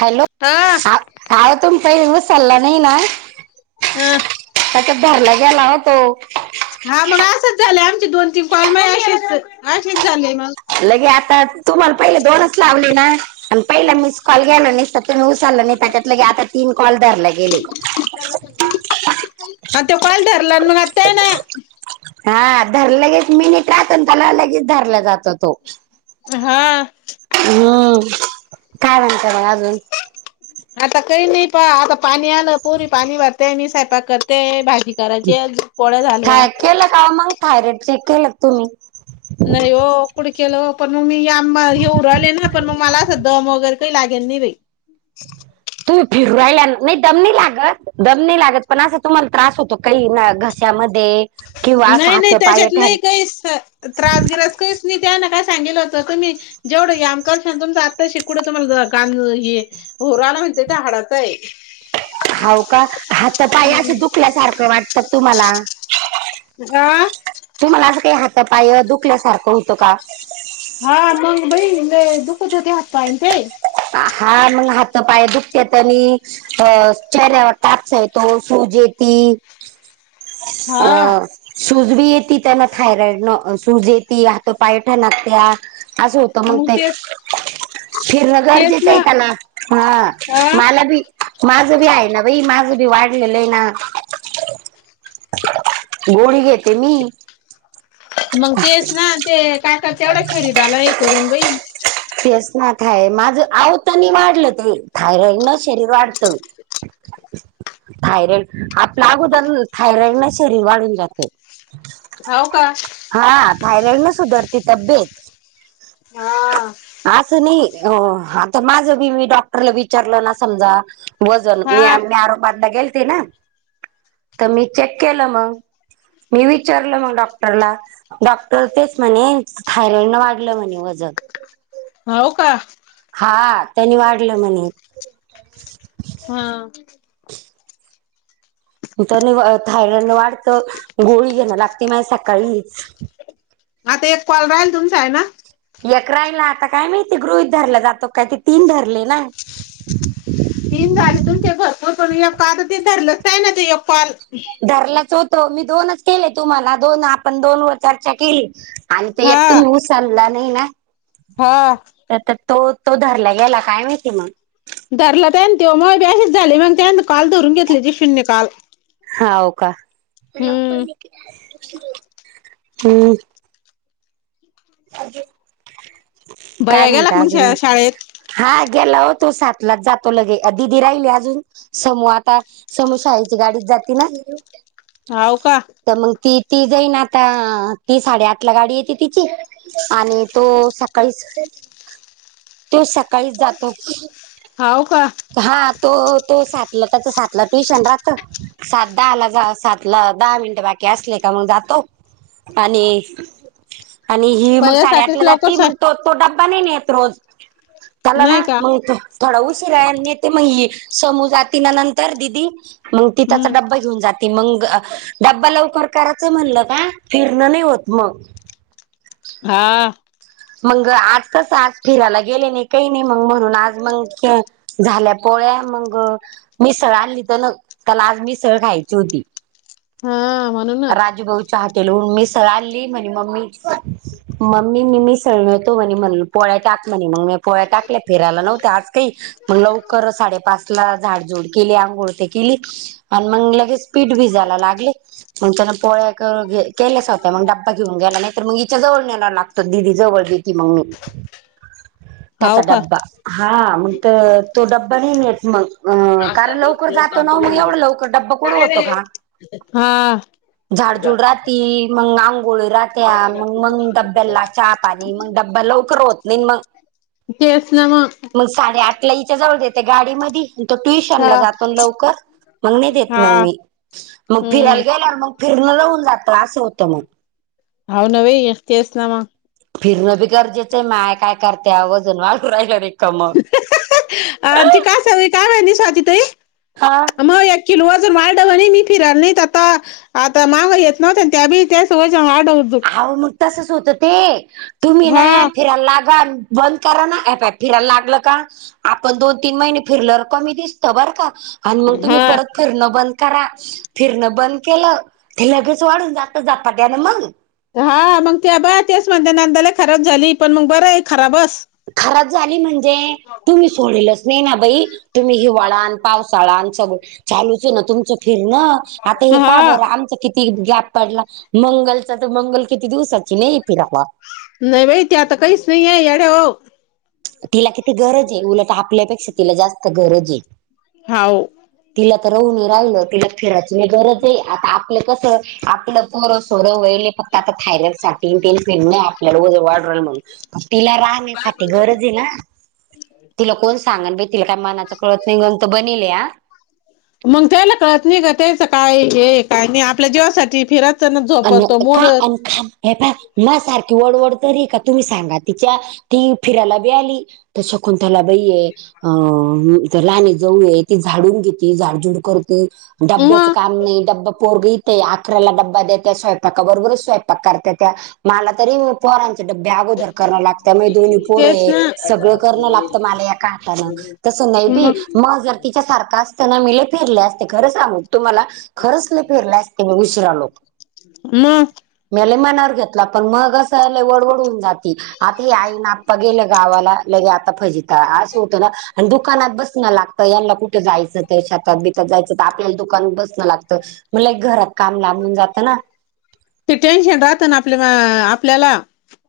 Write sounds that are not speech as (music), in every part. Hello. हा हा तुमचा ऊस चाला नाही ना. अ. त्याच्यात भरला गेला ना तो. हा मग असंच झाल आमची दोन, तीन कॉलम मग अशीच अशीच झालय मग. लगे आता तुम्हाला पहिले दोनच लावले ना? आणि पहिला मिस कॉल घ्याला नाही त्यातून उचललं नाही त्याच्यातले आता तीन कॉल धरले गेले. म ते कॉल धरला मग आ हा धरा लगेच मिनिट राहतन त्याला लगेच धरला जातो तो. हा. हम्म. काय म्हणता मग अजून? आता काही नाही पहा आता पाणी आलं पोरी पाणी भरते. मी स्वयपाक करते भाजी करायची पोळ्या काय झाल्या केलं का मग थायरॉइड चेक केलं तुम्ही? नाही ओ. कुड केलं पण मग मी आंबा हे उ राहिले ना पण मग मला असं दम वगैरे काय लागेल नाही बई. तुम्ही फिरायला नाही दम नई लागत दमनी नई लागत पण असा तुम्हाला त्रास होतो काही ना घशामध्ये किंवा असं नाही हात नाही पाय त्याच्यात ठण नाही काही त्रासगिरस काहीच नाही त्याना काय सांगितलं होत तुमी जेवढं या आमकाल सांगतम आता शिकवड तुम्हाला गाण हे होरा आला म्हणते ते हाडाचा हाय. हाव का? हा तर पाय असं दुखल्यासारखं वाटत तुमला? आ तुम्हाला असं काही हात, पाय दुखल्यासारखं होतं का? हा मंग बई दुःखत होते हातपाय आणि ते. हा. मंग हात, पाय दुखत्यात आणि अ चेहऱ्यावर ताप येतो, सुज येती. हा अं. सुज बी येती. त्यान थायरॉइड न सुज येती हात, पाय ठणकत्या. असं होत मग ते फिर तेच गरजेचं ना आहे त्याला हा अ मला बी माझं बी आहे ना बई माझ बी वाढलेलं आहे ना. गोळी घेते मी. मग तेच ना ते काका तेवढा खरीदला हे करून बई तेच ना खा माग. आवतानी वाढलं ते थायरॉइड न शरीर वाढतं. थायरॉइड आपल्या अगोदर थायरॉइड ना शरीर वाढून जातं. होव का. थायरॉईडनी सुधरती तब्येत. हा असं नाही आता माझ बी मी डॉक्टरला विचारलं ना समजा वजन हा मी आमरोबादला गेलती ना तर मी चेक केलं मग. मी विचारलं मग डॉक्टरला. डॉक्टर तेच म्हणे थायरॉइड न वाढलं म्हणे वजन. होव का. हा त्यांनी वाढलं म्हणे हा तर थायरॉइड न वाढत गोळी घेणं लागते मा सकाळीच. आता एक कॉल राहील तुमचा आहे ना. यकराईला आता काय माहिती गृहित धरला जातो काय ते तीन धरले ना. तीन झाली तुमचे भरपूर पण या पा ते धरलंच नाही ना एक कॉल. धरलाच होत मी दोनच केले तुम्हाला दोन आपण दोन वर चर्चा केली. आणि ते हा एकटून म उचलला नाही ना. हा तर तर तो तो धरला गेला काय माहिती मग. धरला त्यान ते मग बी असेच झाले मग त्यांत काल धरून घेतले ते शून्य काल. हा हो का हम्म हम्म. काय भैया गेला का म्हणता मग अजून शा म? शाळेत हा गेला हो तो सातलाच जातो लगे दीदी राहिली अजून समू आता. समू शाळेच्या गाडीत जाती ना? होव का. तर मग ती ती जाईन आता ती साडेआठ ला गाडी येते तिची आणि तो सकाळी तो सकाळीच जातो. होव का. हा तो तो सातला त्याच सातला ट्युशन राहत सात दहा ला जा सात ला दहा मिनट बाकी असले का मग जातो. आणि आणि ही मग साडेआठ बयासाठीच ला जात लवकर स मग तो तो डबा नाही रोज त्याला नाही ना का मग थोडा उशीर त्याला नीती मग ही समू जाती ना नंतर दिदी मग ति त्याचा हम्म डब्बा घेऊन जाते. मग ड्बा लवकर करायचं म्हणलं का फिरणं नाही होत मग. हा मग आज कस आज फिरायला गेले नाही काही नाही मग म्हणून आज मग झाल्या पोळ्या मग मिसळ आणली तर न त्याला आज मिसळ खायची होती. हा म्हणूनच. राजू भाऊ. हॉटेल वरून मिसळ आणली मम्मी मम्मी मी मिसळ ळतो म्हणे पोळ्या टाक म्हणे मग म पोळ्या टाकल्या फिरायला नव्हत आज काही. मग लवकर साडेपाच ला झाडजुड केली आंघोळ ते केली. आणि मग लगेच पीठ भिजायला लागले. मग त्याना पोळ्या केल्याच होत मग डबबा घेऊन गेयला नाही तर मग हिच्या जवळ न्यायला लागतो दिदी. जवळ भीती मगून त्याचा हाव का? डब्बा. हा म्ह तो डब्बा नाही नेत मग. अं कारण लवकर जातो ना मग एवढं लवकर डब्ब कुडं काय होतो रे? का हा. झाडझुड राहती मग आंघोळी राहत्या मग मग डब्या ला का पाणी मग डब्बा लवकर होत नाही मग ते असनामा मग साडे आठला याच्या जवळ येते गाडी मध तो हा. ट्युशनला जातन लवकर मग नाही देत मग हा. मी मग हम्म. फिरायला गेला मग फिरण लाऊन जात असं होतं मग होा नव अखतस नामा फिरणं बी गरजेचं आहे माय काय करते वजन वाढवू राहिला र कमग. अ ती कासा काय माहि स्वाती ताई आहे. हा. मग या किलो वाचजर मालडव नाही मी फिराला नाहीत आता आता माग येत नव्हत त्या बी त्या स वच्या वाढवत. अह मग तसच होत ते तुम्ही ना हा. फिरायला लागा. बंद करा ना हे पाय फिरायला लागलं का? आपण दोन तीन महिने फिरल र कमी दिसत बरं का आणि मग तुम्ही हा. परत फिरणं बंद करा फिरणं बंद केलं ते लगेच वाढून जात झपाट्यानं मग. हा मग ते ब तेच म्हणज नांदायला खराब झाली पण मग बरं खराबस खराब झाली म्हणजे तुम्. सोडलच नाही ना बाई तुम्ही हिवाळ आणि पावसाळा स चालूच आहे ना तुमच? फिर न आता हे पा हा. बरं आमचं किती? किती गॅप पडला मंगलचा तर मंगल किती दिवसाची नाही फिरावा. नाही माहिती आता काहीच नाहीय याड हो. तिला किती गरज आहे उलट आपल्यापेक्षा तिला जास्त गरज आहे. होाव. तिला तर राहून राहिलं तिला फिरायची गरज आहे आता आपलं कस आपलं. ं सोरं वे फक्त आता थायरॉइड सा तेल फिड नाही आपल्याला वाढल म्हणून तिला राहण्यासाठी गरज आहे ना तिला कोण सांगल बाई तिला काय मनात तोत निगंतु बनलि मग त्याला कळत नाही का त्याचं काय हे काय नाही आपल्या जीवासाठी फिरत. त्यांना अन झोपतो का मोडत. अन खा हे पा म सारखी वडवड तरी आहे का तुम्ही सांगा तिच्या ती फिरायला बी आली. त्या शकुंंतला बाईे. अ राने जवळ ती झाडून घेते झाडजुड करत. डब्याचं मग काम नाही डब्बा पोरगेते अकरा्याला डब्बा देत. त्या स्वयंपाकाबरोबरच स्वयंपाक करतात त्या मला तरी पोरांचे डब्या अगोदर करणं लागतं म दोन्ही पोरं तेच आहे ना सगळं करणं लागतं मला या का हातानं. तसं नाही बी मग जर तिच्या सारखा असत ना मीले फिरले असते खरं सांग तुम्हाला खरंच नाही फेरलंचते मी उशीिरा आलोक. ना. म मनावर घेतला पण मग असं झा वडवड होन जात. आता ह आई ना आप्पा गेलं गावाला लगे आता फजता असं होतं ना. आणि दुकानात बसणं लागतं यांना कुठे जायचं तर छातात बितात जायचं तर आपल्याला दुकानात बसणं लागतं. म्हला एक घरात काम लांबून जातं ना. ते टेन्शन राहतं ना आपल्या आपल्याला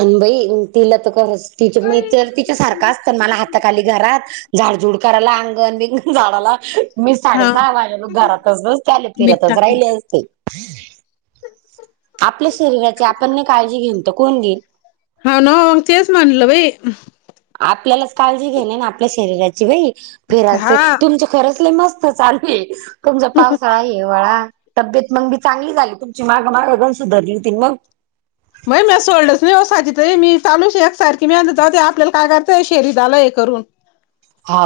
अनभई तिला तर खरच. तिच मग तर तिच्या सारखं असत मला हाताखाली घरात झाडजुड करायला अंगण बी झाडाला मी हा साडेसहा वाजेला घरातच त्याले मीठ फिरतच टाकलं राहिले असते. आपल्या शरीराची आपण नाही काळजी घेन त कोण घेईन. ह नाोग तेच मनल भाई. आपल्याला काळजी घेणे ना आपल्या शरीराची बाई फिरा हा तुमच? खरचले मस्त चालू तुमचा पावसा आहे केवळा तब्येत मग बी चांगली झाली तुमची माग माग अगण सुधरली होती मग मग म सोल्डर्स नाहीसा मी लू एकसारखी मह जा आपल्याला काय करताय शेरी झा आलाय करून हा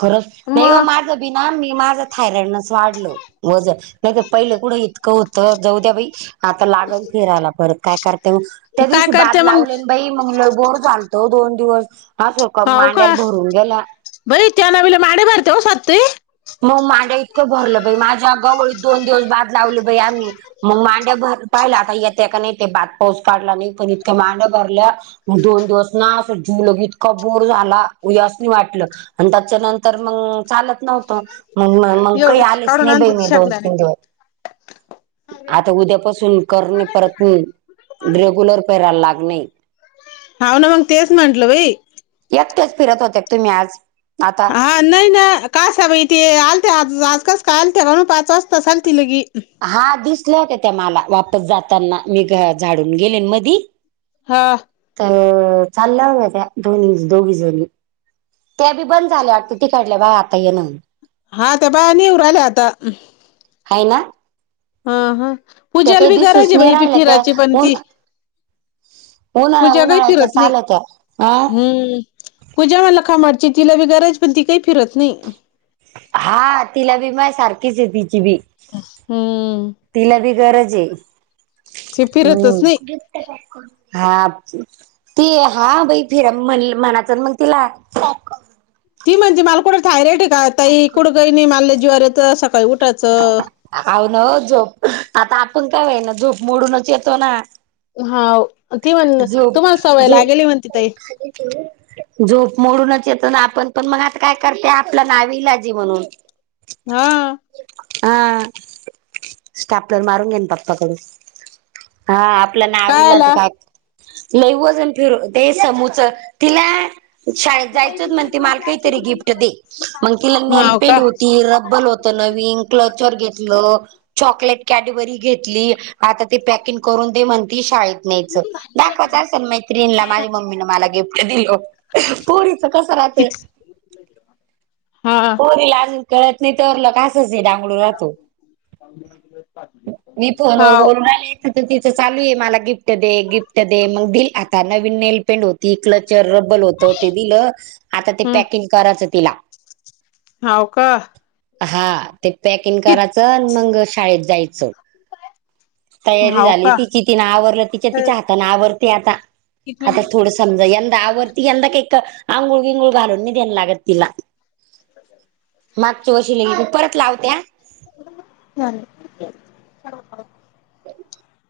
खरच नाही मग मार मी माझं थायरइड वाढल व नाही तर पहिले कुठं इतकं होत जाऊ द्या बाई आता लागल फिरायला परत काय करते मग त्या काय दिवशी करते बाद मग लावले बाई मंग बोर चालतो दोन दिवस हा सोक मांड्यार भरून गेल्या बैत्या नावला मे बारतेव सत् मग माड्या इतकं भरलं बाई माझ्या गवळीत दोन दिवस बाद लावले बाई आम्ही मग मांड्या भर पाहिला आता येत का नाही ते बात पाऊस काढला नाही पण इतक्या मांड्या भरल्या मग दोन दिवस ना अस जीवलं इतका बोर झाला असं नाही वाटलं आणि त्याच्या नंतर मग चालत नव्ह ग मग काही एवढेच आलेच काढून नाही ब आणते मी दोन तीन शेंगदाण्याचे. दिवस आता उद्यापासून करणे परत नाही रेगुलर पेरायला लागणे हा ना मग तेच म्हांटलं भाई एकटेच फिरत होते तुम्ही आज आता हां नाही नाही काश बा इ तेे आलते आज आजकास काय आलते म्हणून पाच वाजता आल त लगी हा दिसला होत त्या मला वापस जाताना मी झाडून गेले मधी हा तर चाललं त्या दोन् दोघी जरी त्या बी बंद झाल्या वाटते ती काडल्या बा आता ये न हा ते बा नीवर आल्या आता ह ना हा हा त्या पूज्याला काही बी गराज दिसूच आहे नाही बाई पी राहिल्या त्या फिरायची पण उन ती उन्हाळ्या पूजा काही फिरत उन्हाळ्याच्याच नाही आल्या त्या. अ हम्म तुझ्या मला खाबडची तिला ब गरज पण ती काही फिरत नाही हा तिला बी माय सारखीच आहे तिची बी हम्म तिला बी गरज आहे ती फिरतच नाही. हम् हा ते हा बई फिरा म्हण मनाच मग तिला ती म्हणजे मालकुडं ठाय रे ठे का आईकडं ग नाही मालल्या जीवार येत सकाळी उठायचं अव न झोप आता आपण काय हो ना झोप मोडूनच येतो ना हा ती म्हण तुम्हाला सवय लागेल म्हण तिथही हो झोप मोडूनच येतो ना आपण पण मग आता काय करते आपलं नावीलाजी म्हणून हा हह स्टॅपलर मारूंगे पपा कड हा आपल्या नावीलाच काय लैवजन फिर ते समूच तिला शाळेत जायचंच म्हण त मला काहीतरी गिफ्ट दे मग तिला हाव नलपेंड का? होती र बबल होत नवीन क्लचर घेतलं चॉकलेट कॅडेबरी घेतली आता ते पॅकिंग करून ते म्हणती शाळेत न्यायचं दाखवायचं असेल मैत्रीणला माझी मम्मीने मला गिफ्ट दिलं पोरीच कस राहते कित हा पोरी लाजून कळत नाही तररलं कासच नाही डगळूर राहातू प दि पा मी फोनवर बोलू राहिले तिचं तिचं चालू आहे मला गिफ्ट दे गिफ्ट मग दिली आता नवीन नेलपेंट होती क्लचर रब्बर होत ते दिलं आता ते हम्म पॅक. किंकाराचं तिला हाव का? हा ते पॅकिंग कित कराचं आणि मंग शाळेत जायचं. तयारी हाव झाली का? तिची तिने आवरलं तिच्या त्या किती हातान आवरते आता, आता मिनिट थोडसं समजा यंदा आवरती यंदा काही क आंघुळ विंगूळ घालून नाही देण लागत तिला (inaudible) मागच्या वर्षी नेलती परत लावते हा. (unintelligible) झाले? (inaudible)